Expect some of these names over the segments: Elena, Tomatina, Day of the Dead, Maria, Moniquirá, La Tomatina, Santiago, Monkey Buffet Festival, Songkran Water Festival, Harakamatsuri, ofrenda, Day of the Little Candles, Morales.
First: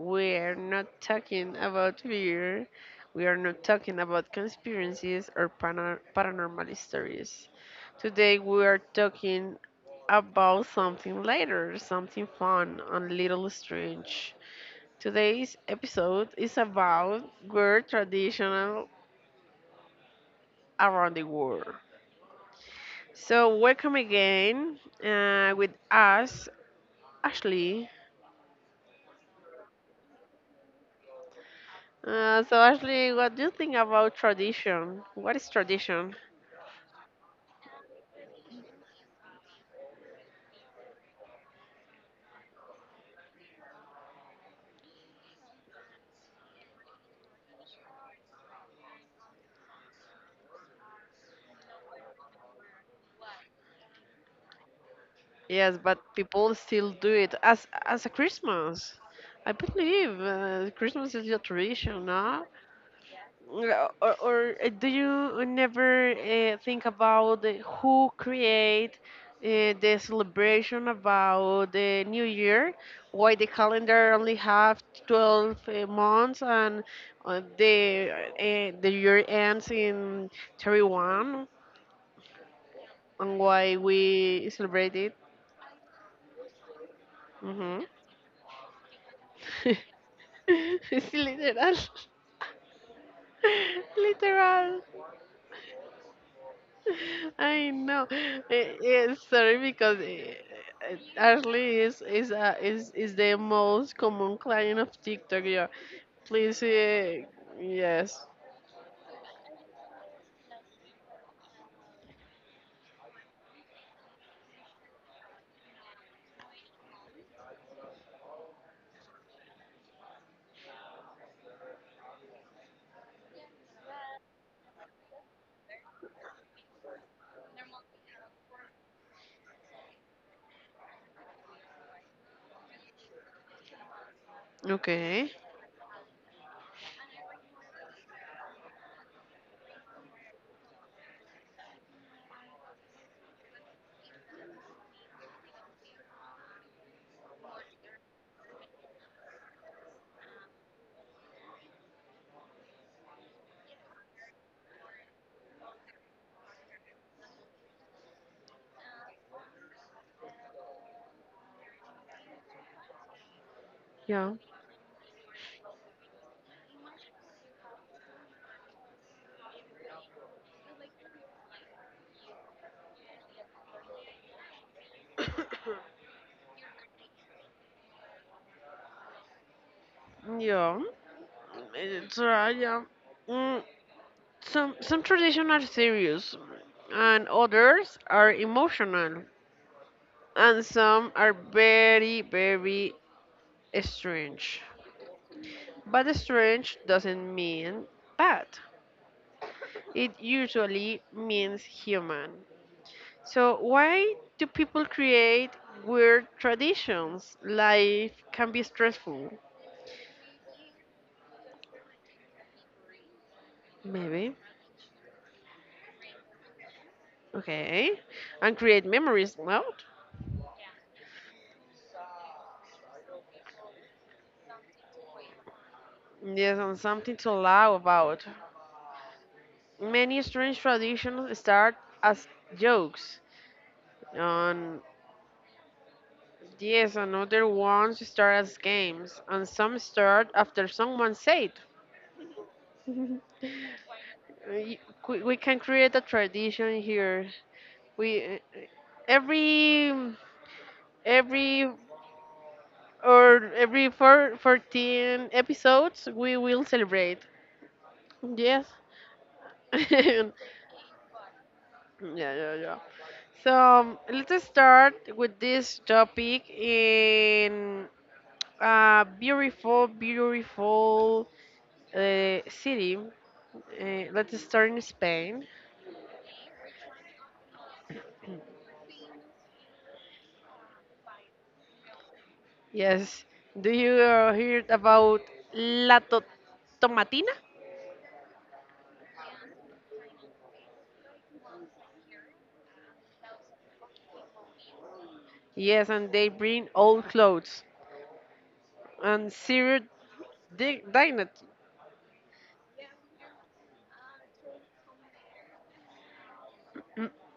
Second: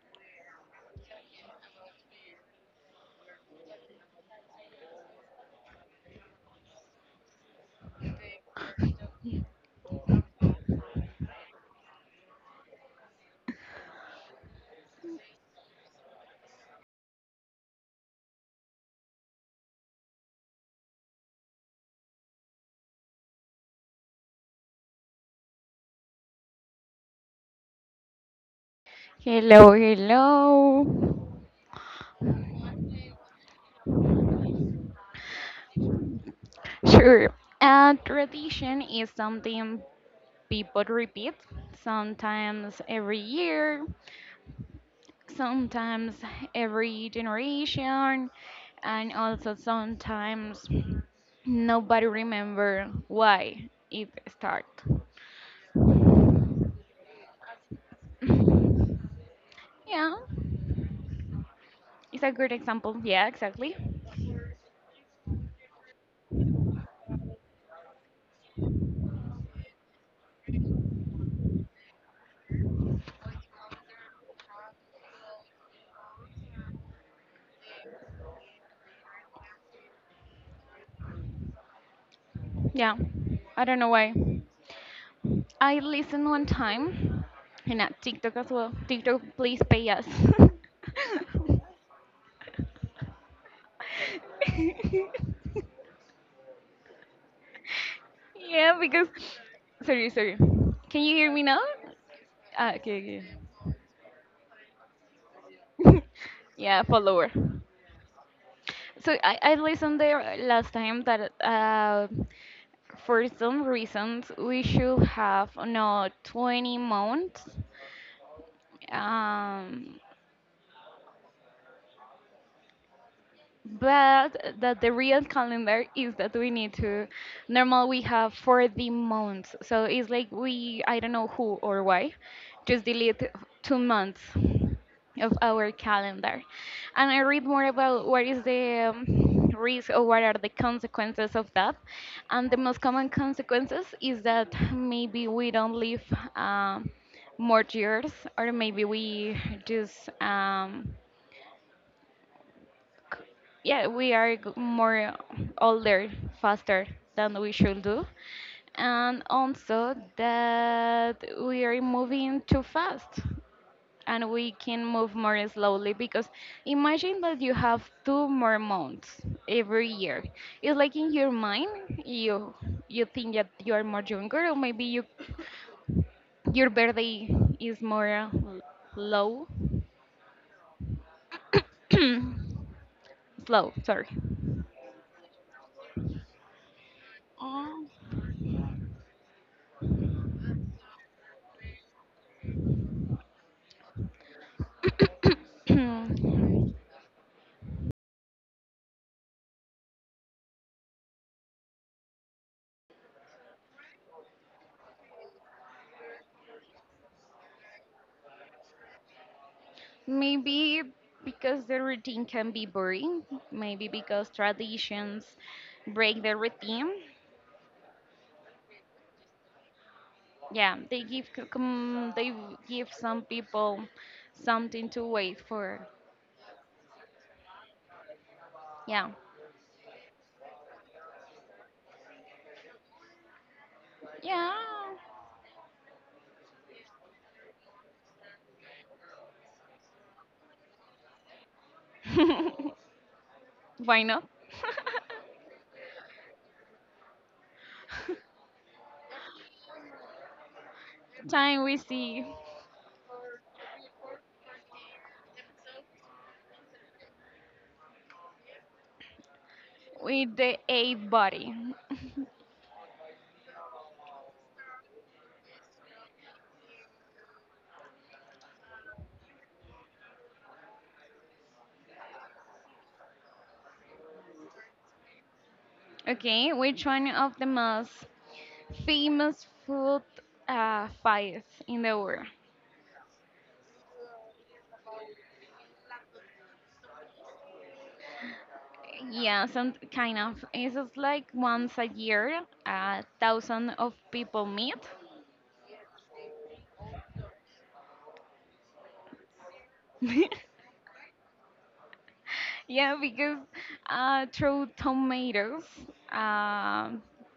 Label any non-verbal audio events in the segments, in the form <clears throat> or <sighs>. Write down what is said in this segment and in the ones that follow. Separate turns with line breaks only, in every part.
we are not talking about fear. We are not talking about conspiracies or paranormal stories. Today we are talking about something lighter, something fun and a little strange. Today's episode is about weird traditional around the world. So welcome again with us, Ashley.
Hello, hello.
So Ashley, what do you think about tradition? What is tradition?
Sure. Tradition is something people repeat, sometimes every year, sometimes every generation, and also sometimes nobody remember why it start.
Yes, but people still do it as a Christmas. I
Yeah,
believe Christmas is your tradition, no?
it's a good example. Yeah, exactly.
Or do you never think about who create the celebration about the New Year? Why the calendar only have 12 months and uh, the the year ends in 31
Yeah,
and
I
why
don't know why.
we celebrate it.
I listened one time in
Hmm.
a TikTok as well. TikTok, please pay us.
<laughs> It's literal. <laughs> Literal.
<laughs>
I know.
Yeah, because
Sorry because
sorry, sorry. Can you hear me now?
Ashley is is uh,
Ah,
is is
okay,
the most common client of TikTok. Yeah.
okay. <laughs>
Please.
Yeah, follower.
Yes.
So I listened there last time that for some reasons we should have no 20 months. Um, but that the real calendar is that we need to normal we have for the months, so it's like we I don't know who or why just delete 2 months
Okay.
of our calendar. And I read more about what is the risk or what are the consequences of that, and the most common consequences is that maybe we don't live um, more years, or maybe we just c- yeah, we are more older faster than we should do. And also that we are moving too fast and
Yeah.
we can move more slowly, because imagine that you have 2 more months every year. It's like in your mind you you think that you are more younger, or maybe you
<coughs>
your birthday is more low
Yeah. It's right.
<coughs>
Yeah. Mm,
slow sorry
some traditions are serious, and others are emotional. And some are very, very strange. But
<coughs>
strange doesn't mean bad, it usually means human. So, why do people create weird traditions? Life can be stressful,
Maybe because the routine can be boring, maybe because
maybe.
traditions break the routine.
Okay, and create memories. Well,
Yeah, they give give some people something to wait for.
there's not something to laugh about.
Yeah.
Many strange traditions start as jokes
Yeah.
on. Yes, and other ones start as games, and some start after someone said.
<laughs> Why not?
Y-
<laughs>
we can create a tradition here. We every
Time
every
we see
or every four fourteen episodes we will celebrate. Yes. <laughs> Yeah,
with the eight body.
yeah, yeah. So let's start with this topic in a beautiful, beautiful city. Let's start in Spain.
Okay, which one of the most famous food fights in the world?
Yes. Do you heard about La to- Tomatina?
Yeah, some kind of. It's just like once a year, 1,000 of people meet.
Yes, and they bring old clothes and serious
<laughs>
dignity.
Yeah, because throw tomatoes. Um,
<clears throat>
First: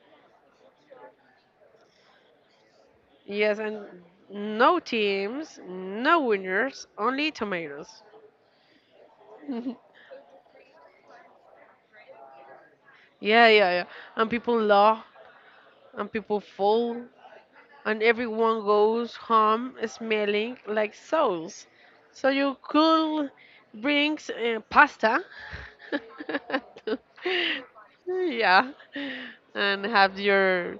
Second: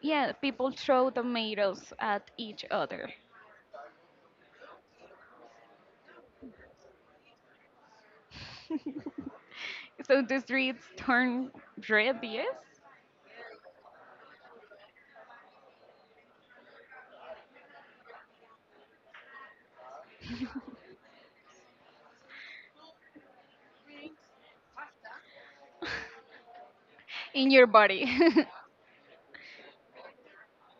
yeah, people throw tomatoes at each other.
Yes, and no teams, no winners, only tomatoes.
<laughs>
<laughs> Yeah,
So the streets turn red, yes,
yeah, yeah. And people laugh, and people fall, and everyone goes home smelling like souls. So you could bring pasta, <laughs> to-
in your body. <laughs>
yeah, and have your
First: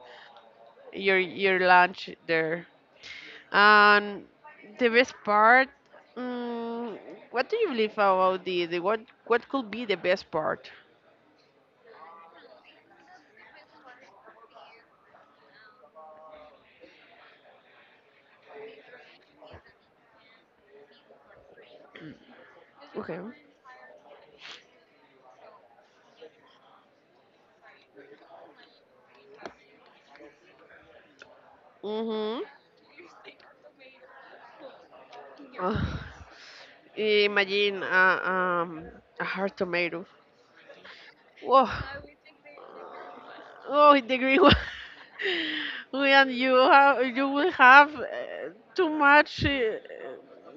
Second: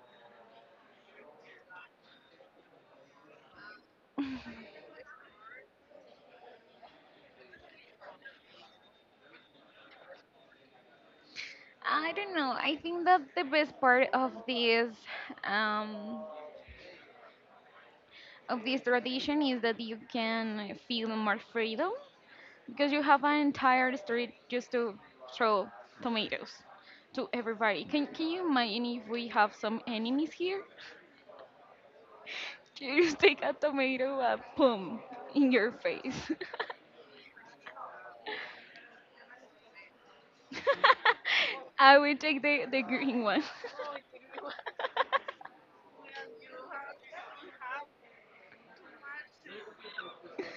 your your lunch there. And the best part, mm, what do you believe about the what could be the best part?
I don't know. I think that the best part of um, this tradition is that you can feel more freedom, because you
Okay.
have an entire street just to throw tomatoes to everybody. Can you imagine if we have some enemies here? <laughs>
Mm-hmm.
You just take a tomato and boom in your face.
<laughs> Imagine a hard tomato. Whoa.
<laughs> I will take the green one.
Oh, in the green one.
<laughs>
<laughs> We and you have you will have too much uh,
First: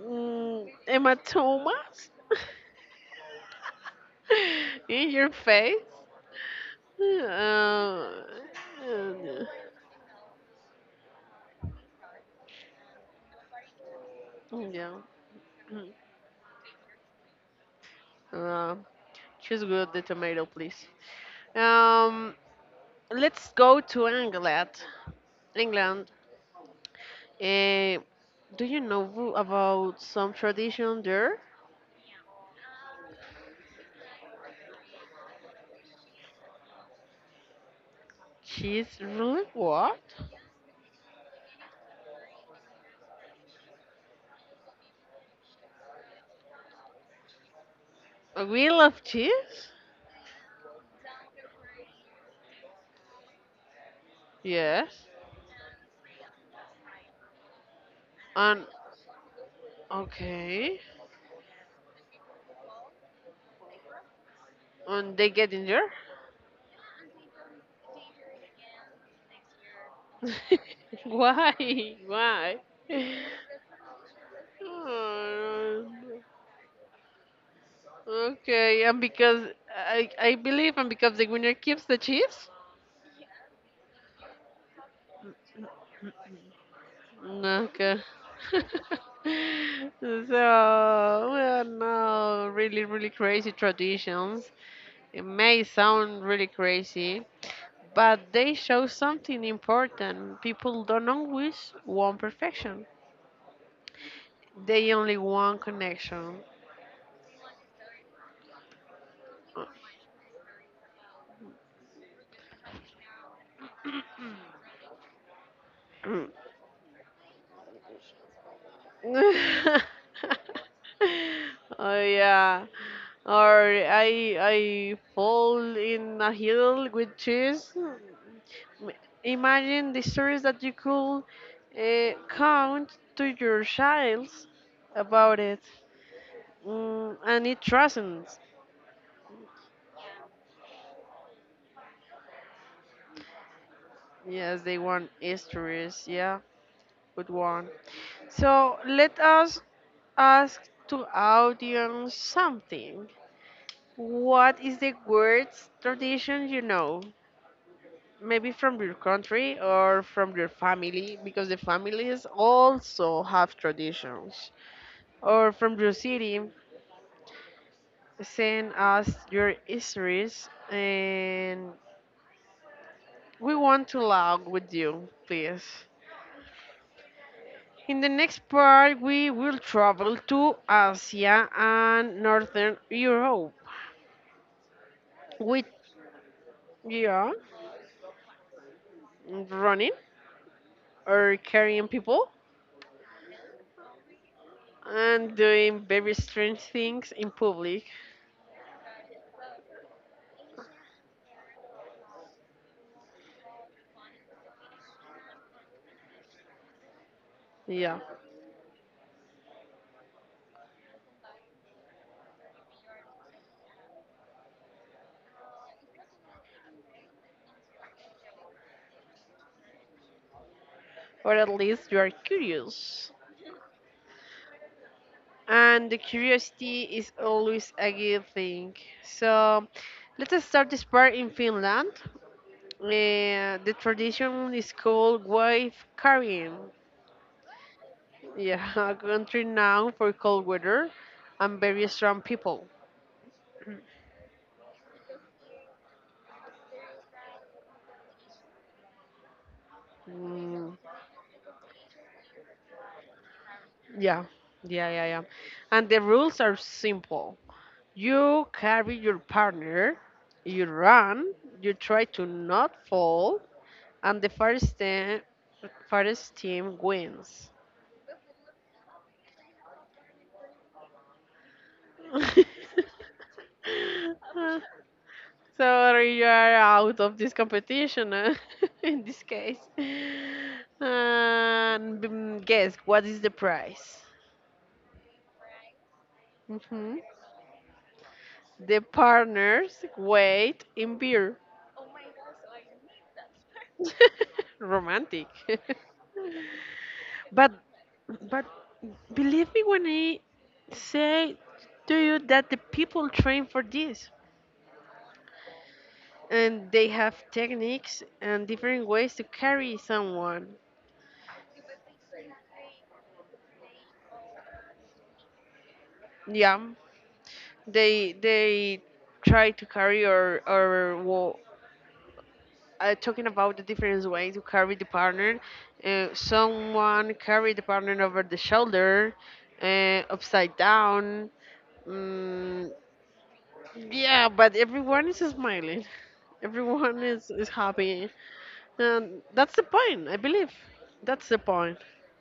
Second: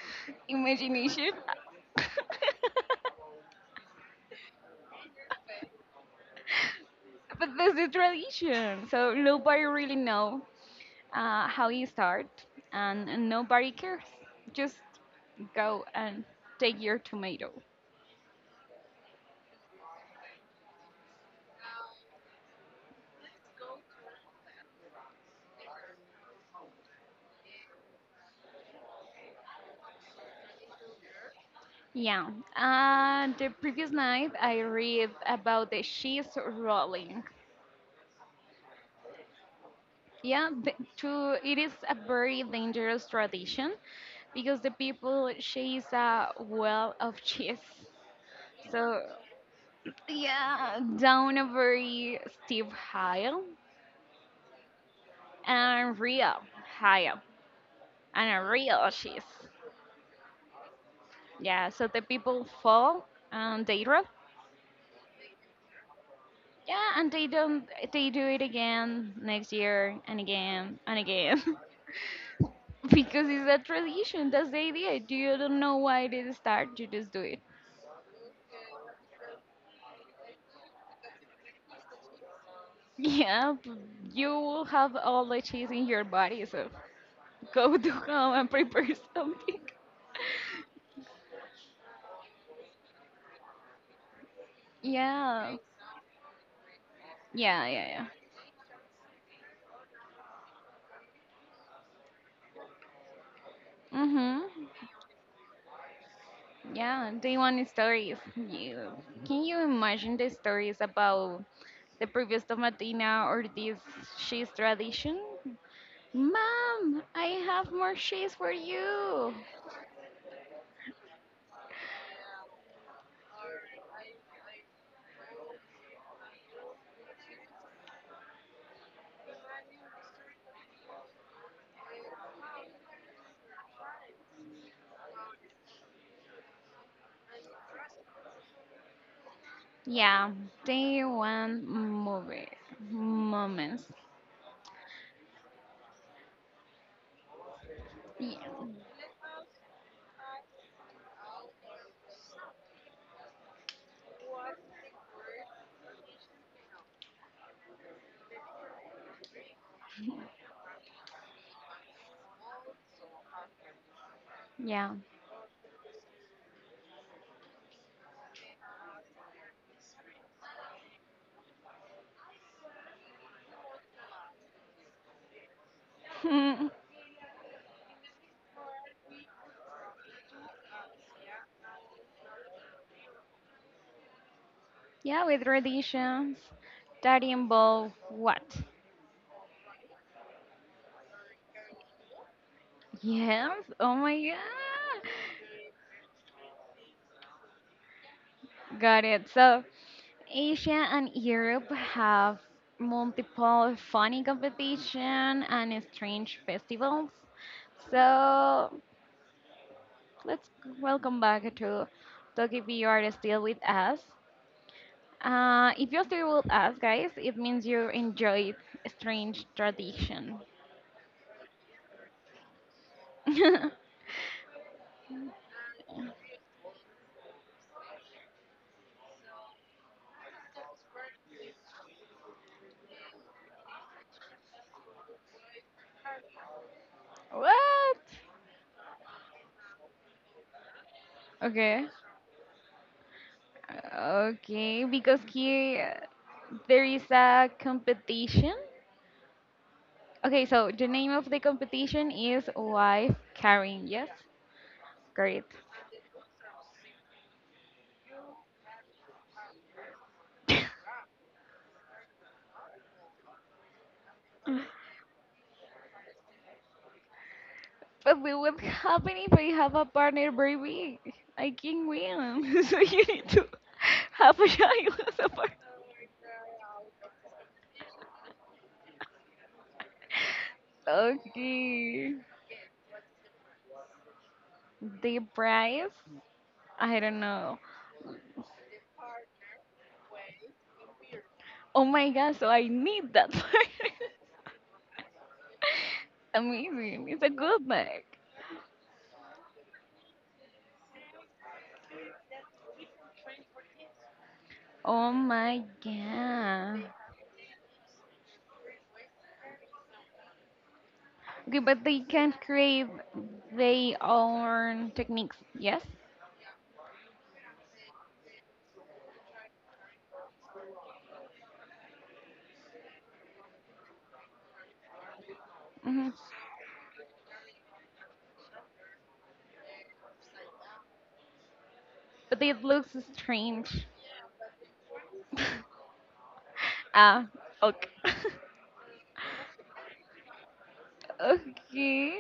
mm,
Imagination. <laughs>
hematomas
But
<laughs> in your face.
that's the
Uh,
tradition. So nobody really know how you start, and nobody cares. Just
yeah.
go and take your tomato.
Uh, Choose good the tomato, please. Um, let's go to England. England. Uh, do you know about some tradition there?
Yeah. The previous night, I read about the cheese rolling.
Cheese? Really? What?
Yeah, it is a very dangerous tradition because the people chase a well of cheese.
A wheel
So,
of cheese?
yeah, down a very steep hill
Yes.
and real hill and a
And
real cheese.
okay.
Yeah, so the people fall and they drop.
And they get injured?
Yeah, and they don't. They do it again next year and again and
<laughs>
again.
Why? <laughs> Why?
<laughs> Because it's a tradition. That's the idea. You don't know
Oh,
why they start. You just do it.
okay. And because I believe and because the winner keeps the cheese.
Yeah, you will have all the cheese in your body. So go <laughs> to
Okay.
home
<laughs>
and prepare <laughs> something.
So well, no, really, really crazy traditions. It
Yeah,
may sound really crazy,
yeah, yeah, yeah.
but they show something important. People don't always want perfection.
Mm-hmm.
They only want connection.
Yeah, they want stories. Can you imagine the stories about the previous tomatina or this cheese tradition?
<laughs> Oh
Mom, I have more cheese for you.
yeah. Or I fall in a hill with cheese. Imagine the stories that you could count to your child about it. And it transcends.
Yeah, they want movie moments.
Yes, they want histories. Yeah, good one.
Yeah,
So let us ask to audience something. What is the worst tradition you know? Maybe from your country or from your family, because the families also have traditions.
yeah,
Or from your city, send us your histories and we want to log with you, please.
<laughs>
In the next part, we will travel to Asia and Northern Europe.
yeah, with
We
traditions that
Yeah,
involve what?
running or carrying people
Yes. Oh my god,
and doing very strange things in public.
got it. So Asia and Europe have multiple funny competition and strange festivals.
Yeah,
So let's welcome back to Tokyo if you are still with us. If you're still with us, guys, it means you enjoyed strange tradition.
or at least you are curious.
<laughs>
And the curiosity is always a good thing. So let's start this part in Finland. The tradition is called wife carrying.
What?
Yeah, <laughs> a country now for cold weather and very
Okay.
strong people.
Okay, because here there is a competition. Okay, so
Mm,
the name of the competition is Life Carrying. Yes,
yeah, yeah, yeah, yeah.
great.
And the rules are simple. You carry your partner, you
<laughs>
run, you try to not fall, and the first team wins.
But we would happen if I have a partner very big. I can win. <laughs> So you need
<laughs>
to <laughs> have a child as a partner.
Sorry, you are out of this competition <laughs> in this case. And
Okay.
guess what is the prize?
The prize? I
Mhm.
don't know.
The partners wait in beer.
Oh my god, so I need that <laughs> partner.
<laughs> Romantic. <laughs>
Amazing. It's a
but
good bag.
but believe me when I say to you that the people train for this
Oh my
and they
god.
have techniques and different ways to carry someone.
Okay, but they can create their own techniques, yes?
Yeah, they try to carry or well, talking about the different ways to carry the partner.
Hmm.
Someone carry the partner over the shoulder, upside down.
But it
Mm,
looks strange.
yeah, but everyone is smiling. <laughs>
<laughs>
Everyone
Ah,
is
okay.
happy.
<laughs>
And that's the point, I believe. That's the point.
Okay.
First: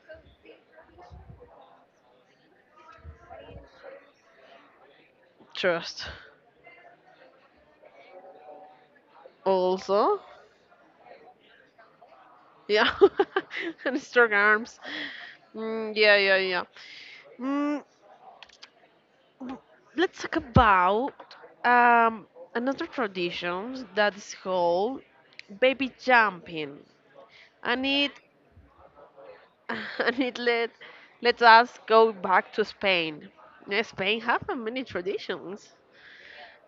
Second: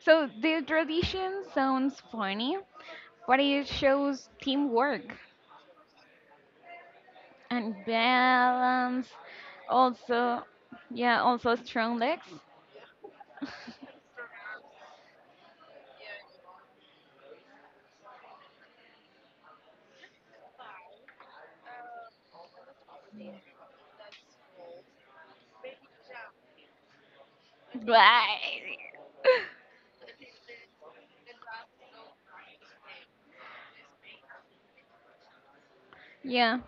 So the tradition sounds funny, but it shows teamwork
Trust.
and balance.
Also,
Also, yeah, also strong legs.
yeah, <laughs>
<laughs>
and strong arms. Mm, yeah, yeah, yeah. Mm, w- let's talk about um, another tradition that is called baby jumping, and it.
Bye.
<laughs> And it let us go back to Spain. Yeah, Spain have many traditions.
Yeah.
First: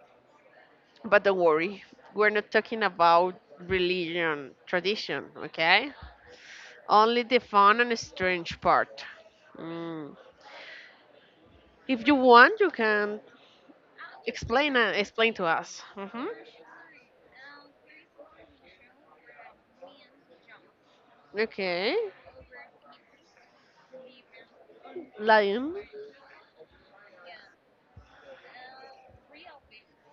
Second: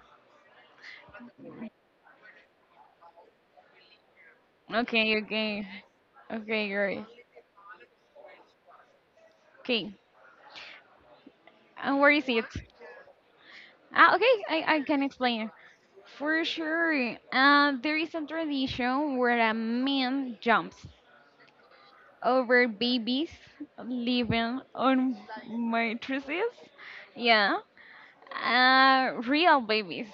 But don't worry, we're not talking about religion,
Okay,
tradition,
okay.
okay?
Okay, great.
Only the fun and strange part.
Okay.
Mm.
And
If
where
you
is it?
want, you can
Ah, okay,
explain
I
uh,
can
explain to
explain.
us. Hmm.
For sure, there is a tradition where a man jumps
Okay,
over babies living on
lion.
mattresses. Yeah, real babies,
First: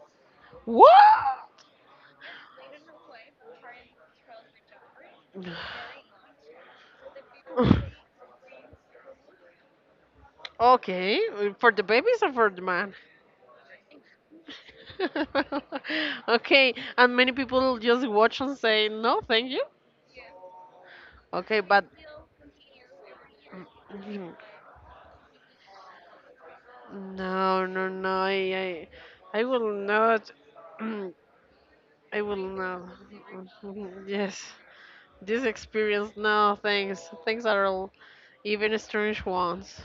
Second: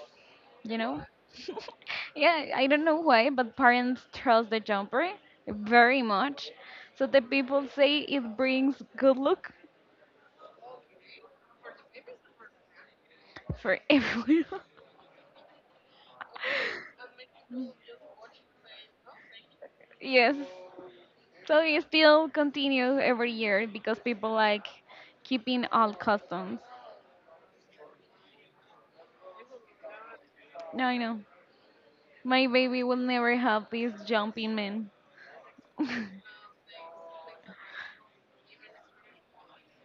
you know.
What?
<laughs> Yeah, I don't know why, but parents trust the jumper
<sighs>
very much. So the people say it brings good luck
Okay, for the babies or for the man?
for <laughs> everyone.
<laughs> Okay, and many people just watch and say no, thank you.
Yes.
Okay,
So it
but
still continues every year because people like keeping old customs.
no, no, no. I will not. <clears throat>
No, I know.
I will
My baby
not.
will never have this
<laughs> Yes.
jumping man.
This
<laughs>
experience, no, thanks. Thanks are all, even strange ones.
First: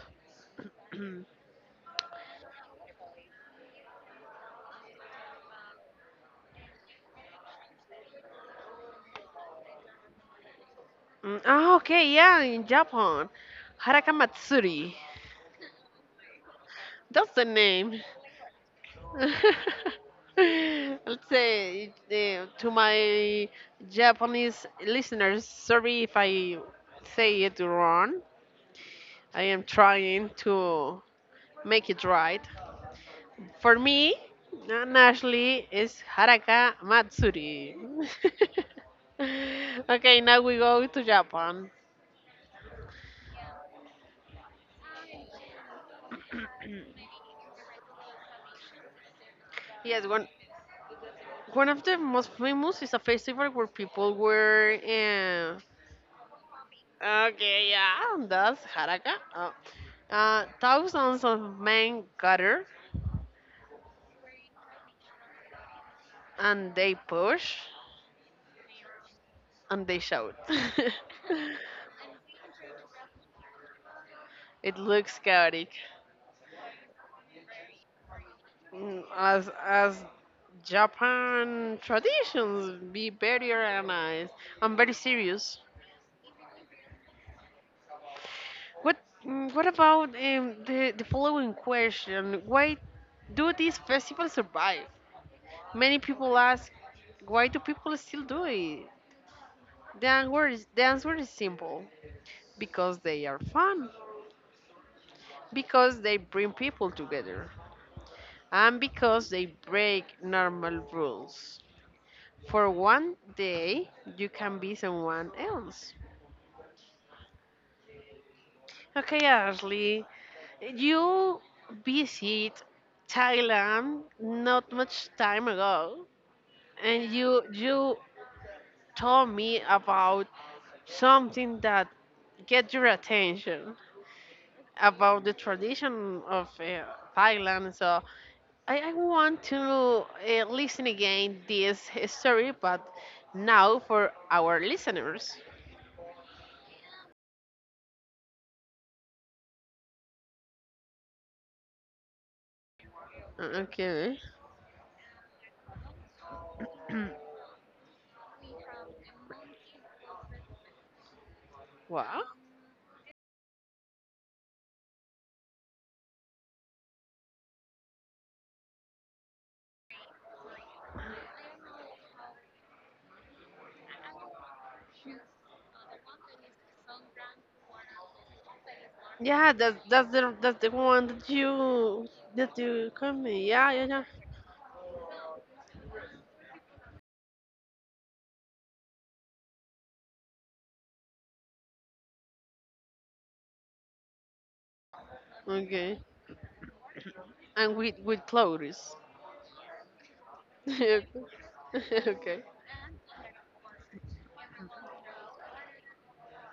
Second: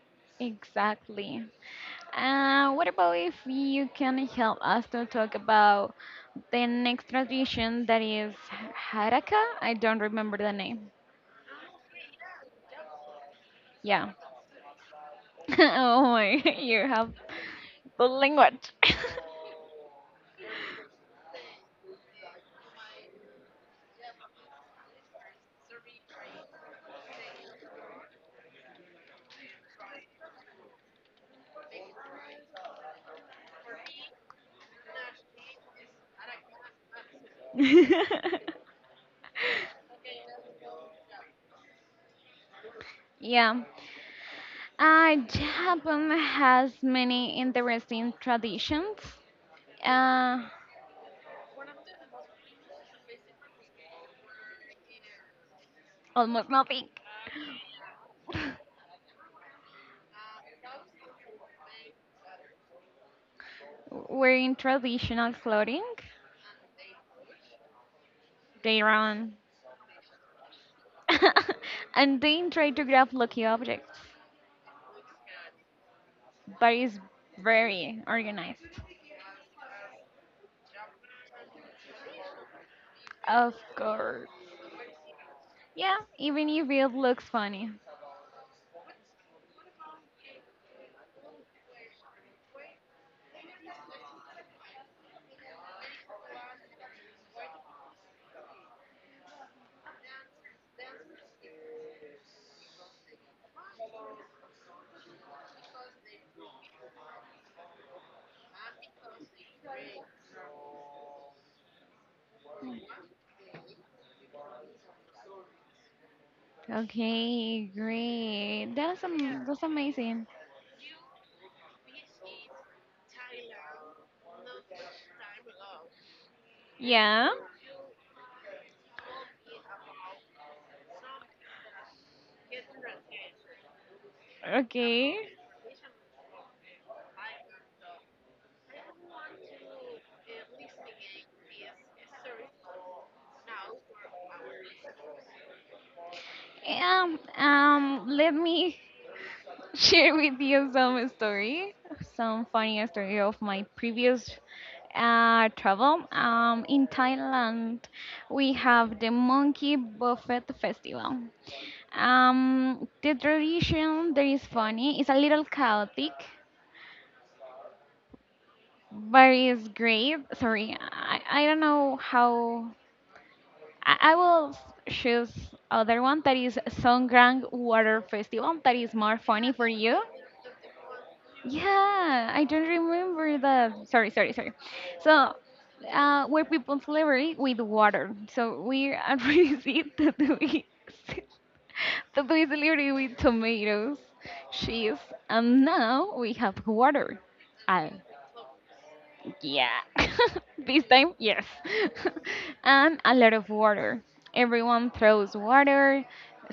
<clears throat>
Exactly. What about if you can help us to talk about the next tradition that is Haraka? I don't remember the name.
Ah, okay, yeah, in Japan.
Yeah.
Harakamatsuri.
<laughs> Oh my, <laughs> you have
That's the name.
the language.
<laughs> Let's say to my Japanese listeners, sorry if I say it wrong. I am trying to make it right. For me, Nan Ashley is Haraka Matsuri.
<laughs>
<laughs> Okay, now we go to Japan.
Yeah. Japan has many interesting traditions.
Yes, one
Uh,
one of the most famous is a festival where people wear.
Almost nothing.
Okay, yeah, that's
<laughs>
Haraka. Oh. Thousands of men gather
Wearing traditional clothing,
and they push
they run,
and they shout. <laughs>
<laughs> and they try to grab lucky objects,
It looks chaotic.
but it's very organized.
As Japan traditions be very
Of course.
organized and very serious.
Yeah, even if it looks funny.
What what about the following question? Why do these festivals survive? Many people ask, why do people still do it? The answer is simple. Because they are fun, because they bring people together, and because they break normal rules. For one day, you can be someone else.
Okay, great. That's
Okay,
that's
Ashley,
amazing.
you visit Thailand not much time ago, and
Yeah.
you told me about something that get your attention
Okay.
about the tradition of Thailand. So I want to listen again this story, but now for our listeners.
Let me share with you some story, some funny story of my
Okay.
previous travel. In Thailand, we have the Monkey Buffet Festival.
Wow.
The tradition there is funny. It's a little chaotic, but it's great. Sorry, I don't know how. I will choose other one that is Songkran Water Festival. That is more funny
Yeah,
for you.
that's the one
Yeah, I
that
don't
you come.
remember
Yeah, yeah,
that.
yeah.
Sorry, sorry, sorry. So, we're people celebrity with water. So we already <laughs> see tattoos celebrity <laughs> with tomatoes, cheese, and
Okay.
now we have water.
And
I,
with clothes.
yeah, <laughs>
<laughs>
this
Okay.
time yes, <laughs> and a lot of water. Everyone throws water.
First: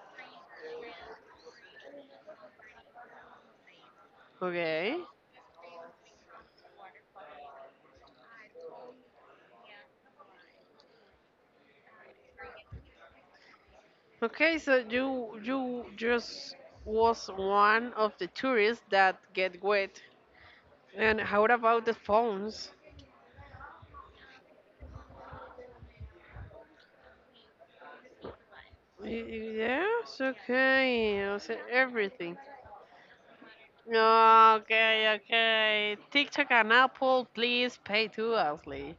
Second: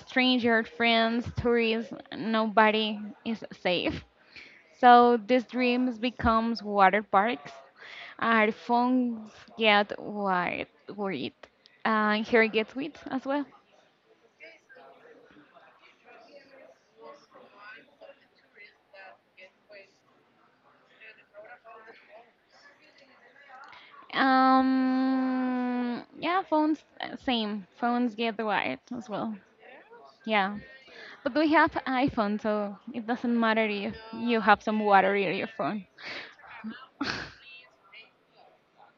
Stranger, friends, tourists, nobody is safe.
Okay.
So these dreams becomes water parks. Our phones get wide worried. And here gets wet as well.
Okay. So you just was one of the tourists that get wet. And how about the phones?
Yeah, phones, same. Phones get wide as well.
Yes.
Yeah.
Okay.
But
I
we
said
have
everything.
iPhone, so it doesn't matter if you have some
Okay.
water in your phone.
Okay. TikTok and Apple, please pay to us, Lee.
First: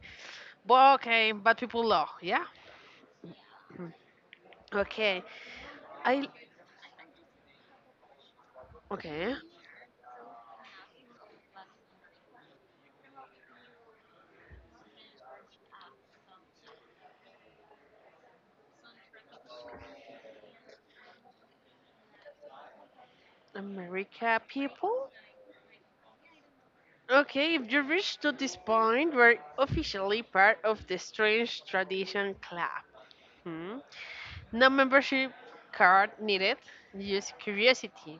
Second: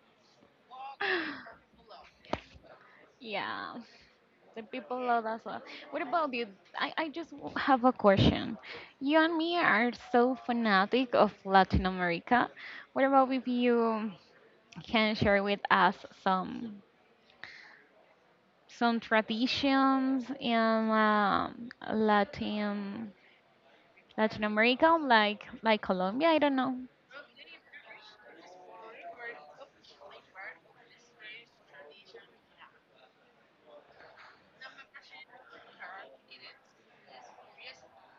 But okay, but
<laughs>
people law, yeah.
Yeah.
Hmm.
The people
Okay.
love that song. What
I
about you? I just have a question. You
Okay.
and me are so fanatic of Latin America. What about if you can share with us some some traditions in um, Latin
America
Latin America,
people.
like Colombia? I don't know.
Okay, if you reach to this point, we're officially part of the Strange Tradition Club. Hmm? No membership card needed, just curiosity.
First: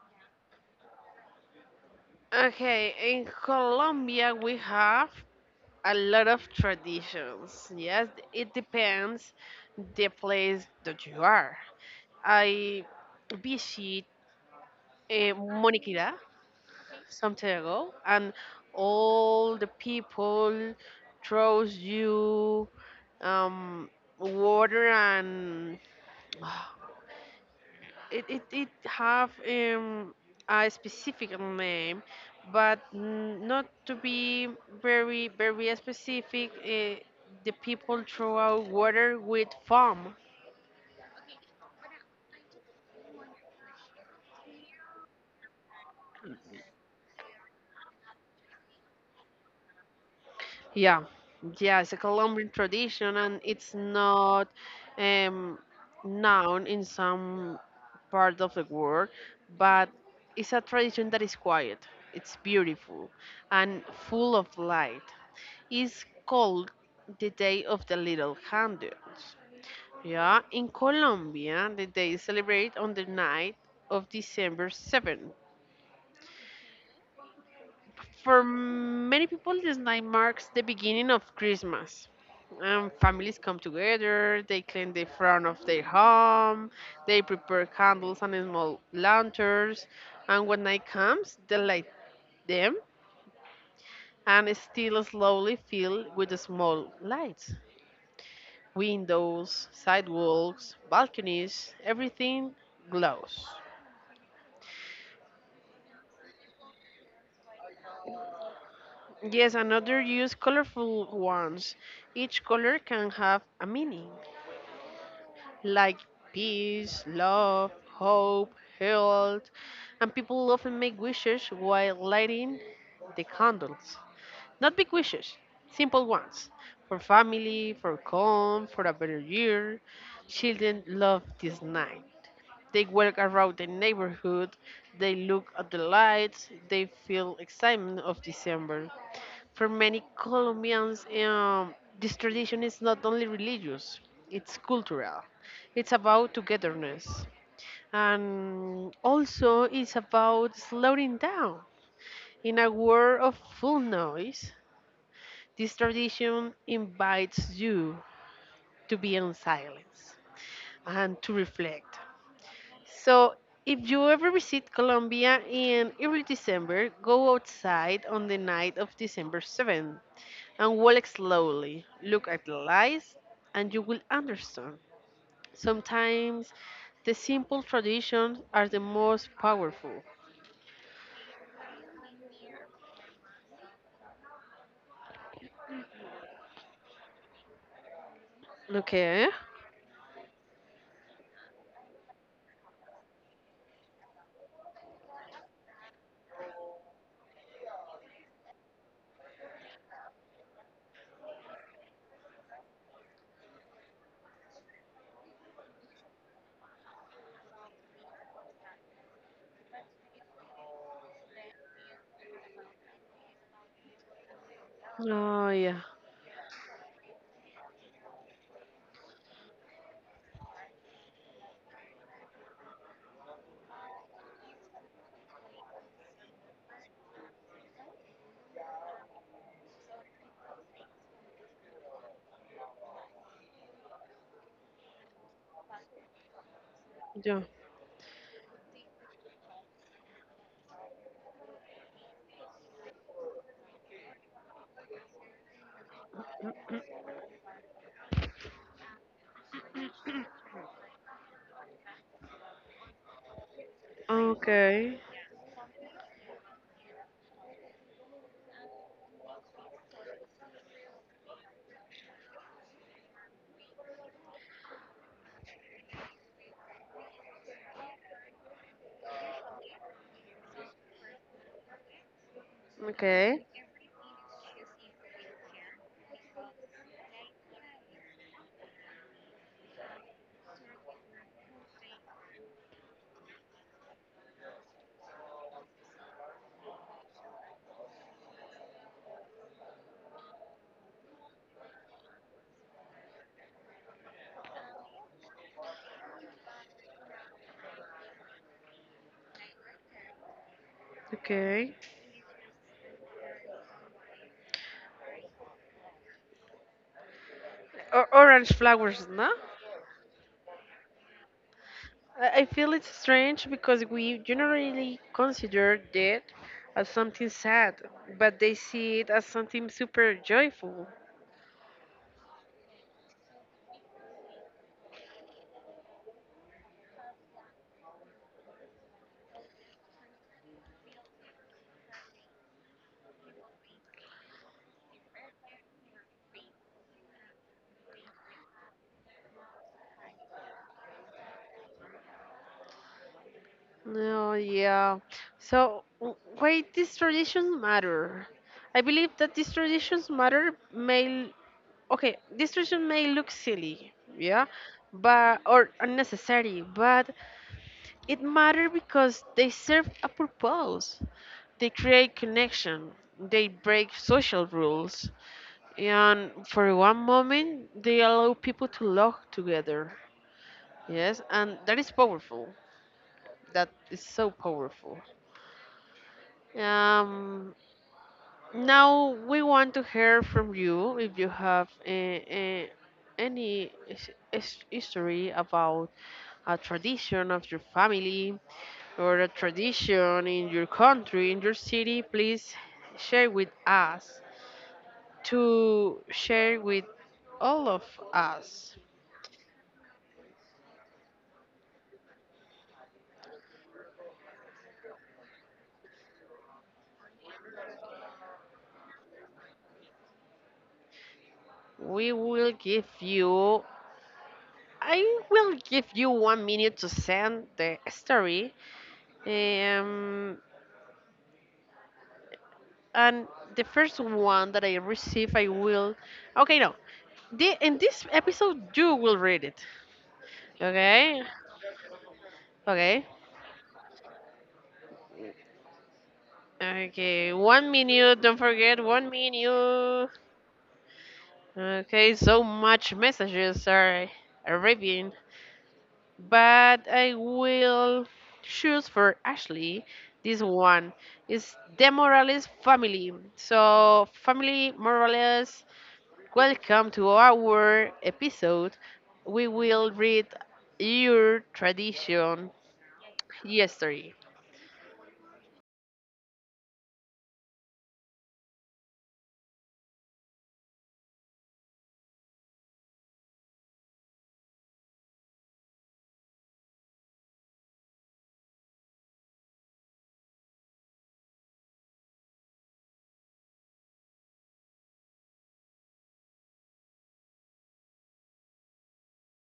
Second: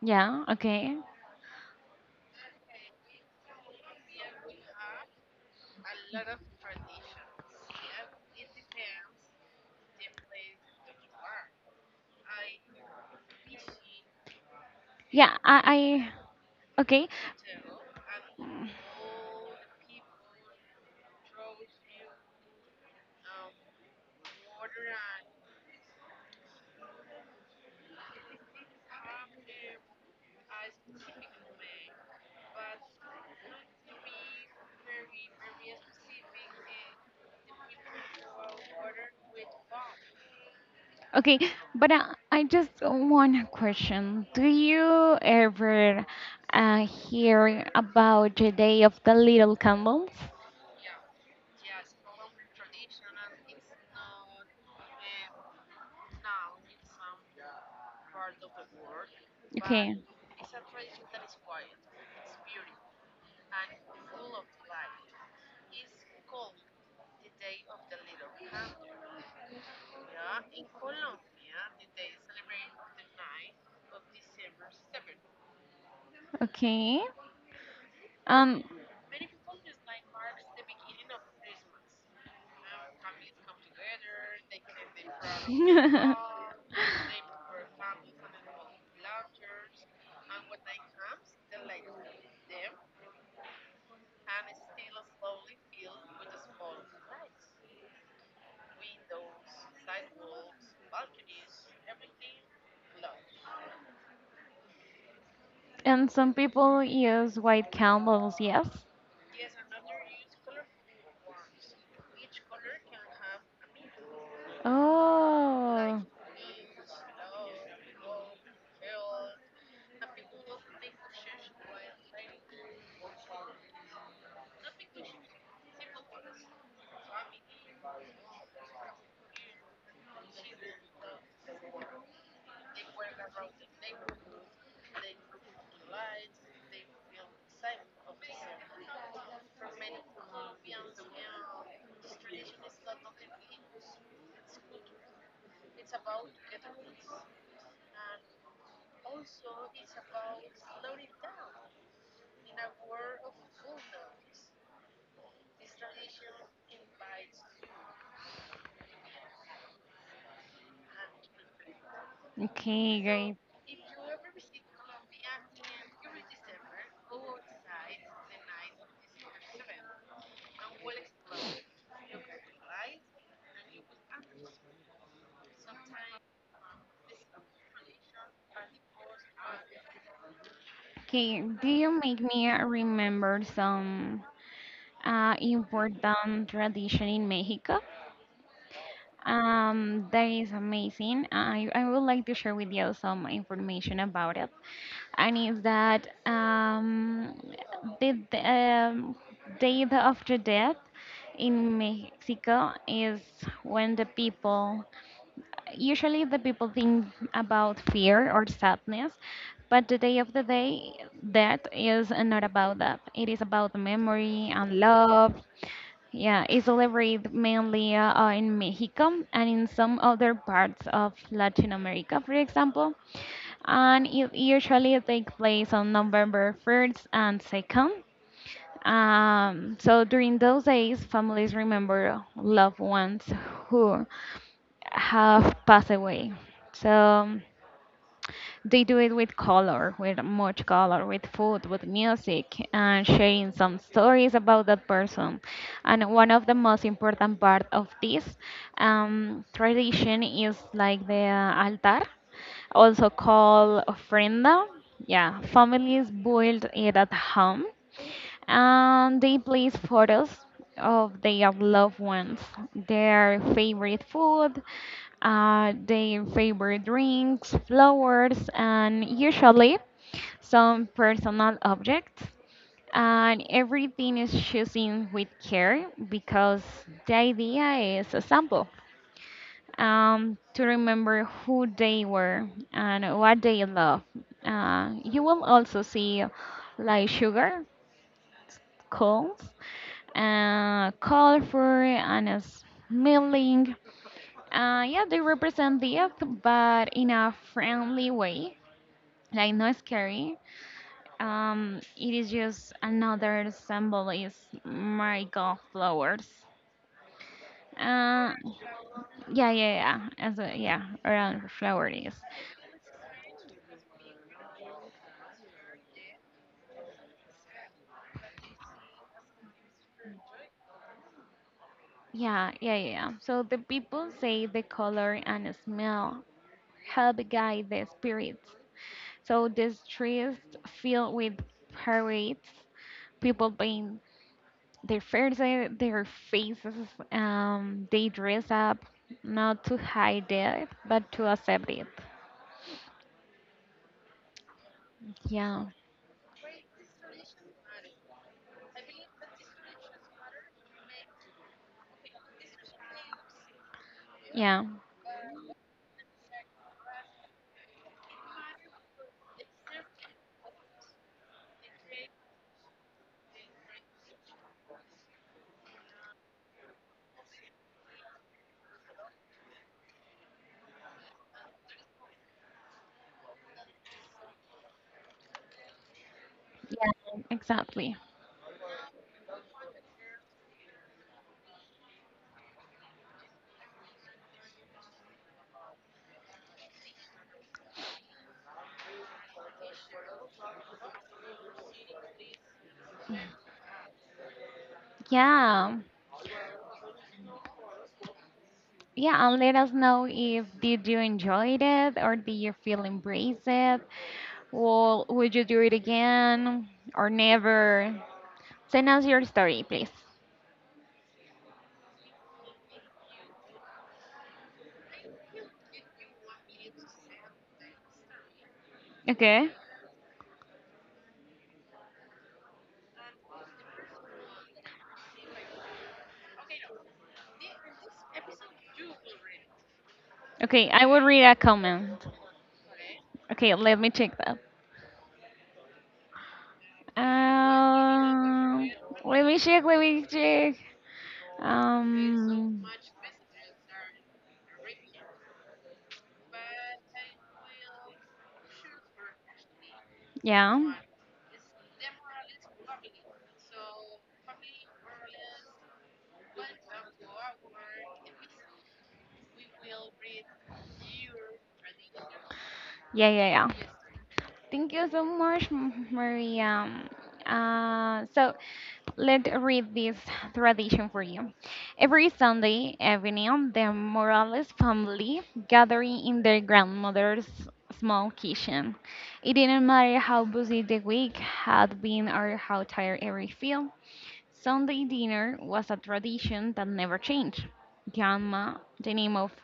Yeah. Okay.
Okay, in Colombia we have a lot of traditions. Yes, it depends the place that you are. I visit
Yeah. I.
Moniquirá
I okay.
Santiago, and all the people throws you um, water and <sighs> it have a specific name, but not to be very very specific. The people throw out water with foam.
Okay, but I just want a question. Do you ever hear about the Day of the Little Candles?
Yeah, yeah, it's a Colombian tradition, and it's not um, known in some part of the world, but
Okay,
it's a tradition that is quiet, it's beautiful, and full of light. It's called the Day of the Little Candles. Yeah, in Colombia, the day is celebrated on the night of December 7th.
okay.
For
Um,
many people, this night marks the beginning of Christmas. Families come together, they clean the front of their home, they prepare candles and small lanterns, and when night comes, they light them
<laughs>
and still slowly fill with the small lights. Windows, sidewalks, balconies, everything glows.
And some people use white candles, yes?
Yes, another use colorful ones. Each color can have a meaning, like
Oh,
peace, love, hope, health, and people often make wishes while lighting the candles. Not big wishes, simple ones for family, for calm, for a better year. Children love this night. They walk around the neighborhood, they look at the lights, they feel excitement of December. For many Colombians, this tradition is not only religious, it's cultural. It's about togetherness. And also, it's about slowing down. In a world of full noise, this tradition invites you to be in silence and to reflect.
okay,
So,
great.
if you ever visit Colombia in early December, go outside on the night of December 7th and walk slowly. Look at the lights, and you will understand. Sometimes the simple traditions are the most powerful.
Okay, do you make me remember some important tradition in Mexico?
Okay.
That is amazing. I would like to share with you some information about it. And it's that the Day of the Dead in Mexico is when the people usually the people think about fear or sadness, but the day of the day death is not about that. It is about memory and love.
Oh yeah.
Yeah, it's celebrated mainly in Mexico, and in some other parts of Latin America, for example. And it usually takes place on November 1st and 2nd. So during those days, families remember loved ones who have passed away. So
Yeah.
they do it with color, with much color, with food, with music, and sharing some stories about that person. And one of the most important part of this tradition is like the altar, also called ofrenda.
Okay.
Yeah, families build it at home, and they place photos of their loved ones, their favorite food, their favorite drinks, flowers, and usually some personal objects.
Okay.
And everything is chosen with care, because the idea is a sample to remember who they were and what they love. You will also see like sugar, cones, colorful and smiling. Yeah, they represent death, but in a friendly way, like not scary.
Okay.
It is just another symbol is marigold flowers.
Or
Uh,
orange flowers, no?
yeah, yeah, yeah. As a, yeah, around flower is.
I feel it's strange because we generally consider death as something sad, but they see it as something super joyful.
Yeah, yeah, yeah. Yeah. So the people say the color and smell help guide the spirits. So these trees filled with parades, people paint their faces. They dress up not to hide it, but to accept it.
No, yeah.
Yeah,
So, why these traditions matter? I believe that these traditions matter, may okay, these tradition may look silly, yeah,
yeah,
but or unnecessary, but it matter because they serve a purpose. They create connection. They break social rules, and for one moment, they allow people to love together. Yes, and that is powerful. That is so powerful.
yeah,
Um,
exactly.
Now we want to hear from you if you have any history about a tradition of your family or a tradition in your country, in your city. Please share with us
Yeah,
to share with all of us.
yeah, and let us know if did you enjoy it, or did you feel embraced it, or would you do it again or never? Send us your story, please.
We will give you. I will give you one minute to send the story.
Okay,
Um, and the first one that I receive, I will. Okay, no. In this episode, you will read it.
okay, I will
Okay?
read a comment.
Okay.
Okay, let me check that.
Okay, one minute. Don't
Um,
forget one
Let me check. Let me
minute.
check.
Okay, so
Um,
much messages are arriving, but I will choose for Ashley this
yeah,
one. It's the Morales family. So, family Morales, welcome to our episode. We will read your tradition
yeah, yeah, yeah.
yesterday.
Thank you so much, Maria. So let's read this tradition for you. Every Sunday evening, the Morales family gathering in their grandmother's small kitchen. It didn't matter how busy the week had been or how tired every feel. Sunday dinner was a tradition that never changed. Grandma, the name of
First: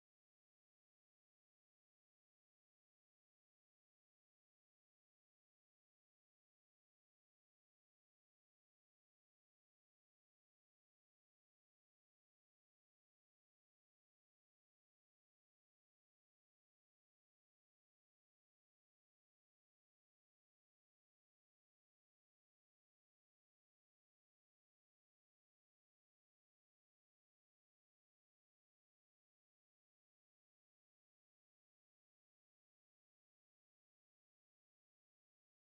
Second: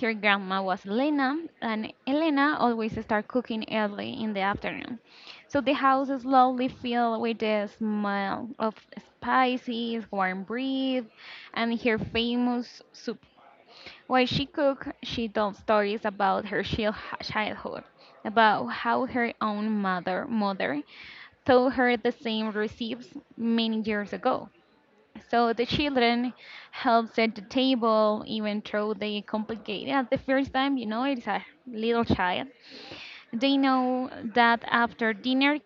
her grandma was Elena, and Elena always started cooking early in the afternoon. So the house slowly filled with the smell of spices, warm bread, and her famous soup. While she cooked, she told stories about her childhood, about how her own mother, taught her the same recipes many years ago. So the children help set the table, even though they complicate at the first time, it's a little child. They know that after dinner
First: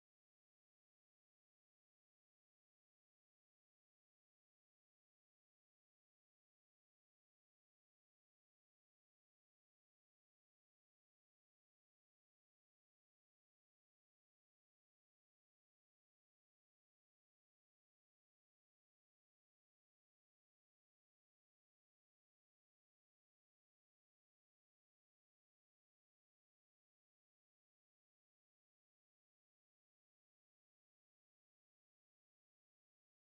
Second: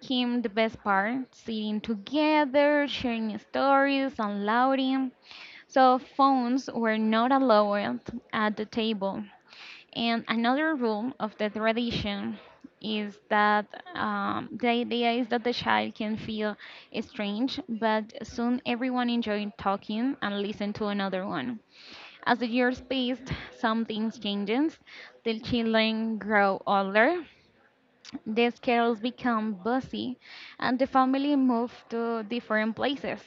came the best part, sitting together, sharing stories, and laughing. So phones were not allowed at the table. And another rule of the tradition is that the idea is that the child can feel strange, but soon everyone enjoyed talking and listened to another one. As the years passed, some things changes. The children grow older, the schedules become busy, and the family move to different places.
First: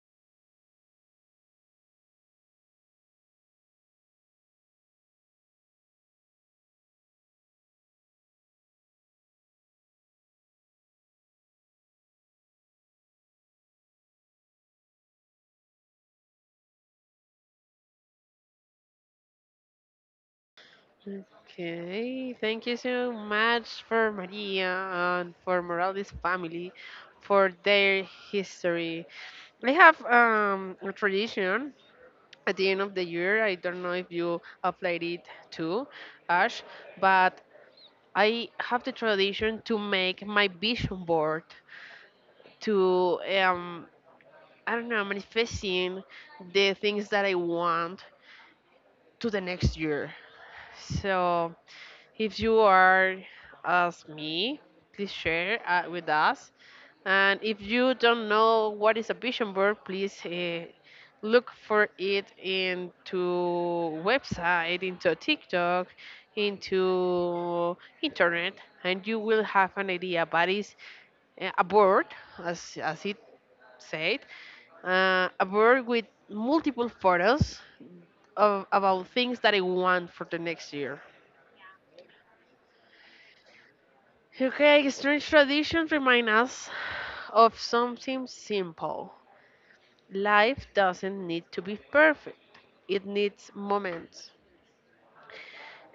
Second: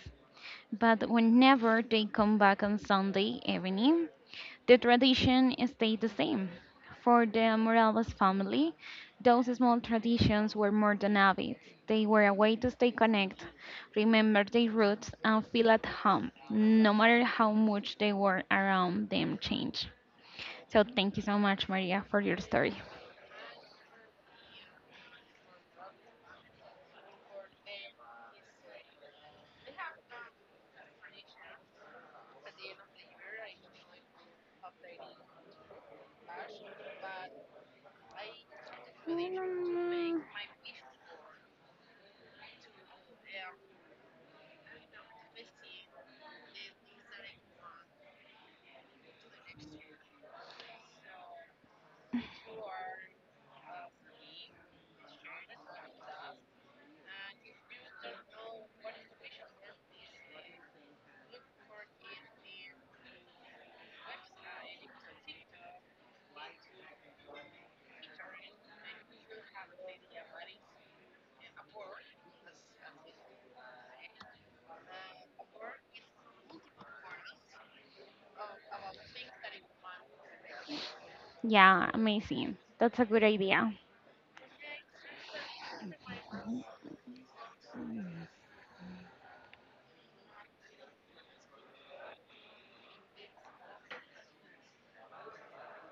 But whenever they come back on Sunday evening, the tradition stayed the same. For the Morales family, those small traditions were more than habits. They were a way to stay connected, remember their roots, and feel at home, no matter how much the world around them changed. So thank you so much, Maria, for
Okay,
your
thank
story.
you so much for Maria and for Morales family for their history. I have a tradition at the end of the year. I don't know if you applied it too, Ash, but I have the tradition to
Mm,
make my vision board to um, I don't know, manifesting the things that I want to the next year. So if you are as me, please share with us. And if you don't know what is a vision board, please look for it into website, into TikTok, into internet, and you will have an idea. But it's a board, as it said, a board with multiple photos of about things that I want for the next year.
yeah, amazing. That's a good idea.
Okay, strange traditions remind us of something simple. Life doesn't need to be perfect. It needs moments.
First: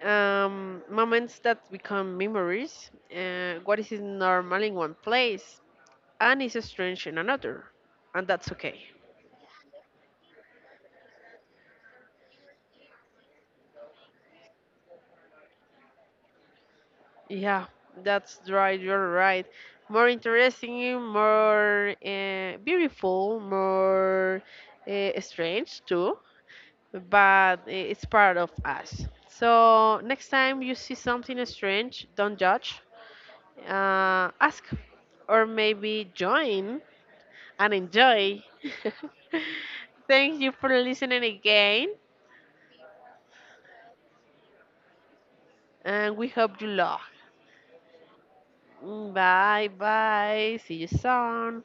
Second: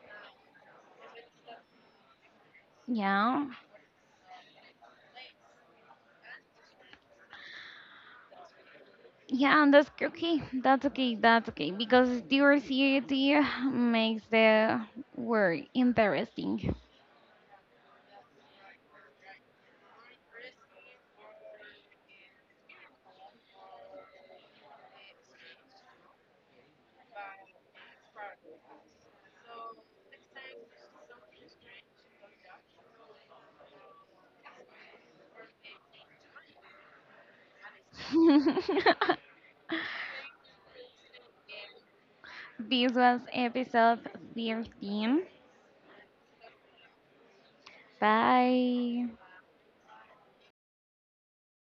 Moments that become memories.
Yeah.
What is normal in one place and is strange in another, and that's okay.
Yeah, and that's okay. That's okay. That's okay. Because diversity makes the word interesting.
Yeah, that's right. You're right. More interesting, more beautiful, more strange too, but it's part of us. So next time you see something strange, don't judge. Ask, or maybe join and enjoy.
<laughs>
<laughs> Thank you for listening again,
This was episode 13.
and we hope you love.
Bye.
Bye bye. See you soon.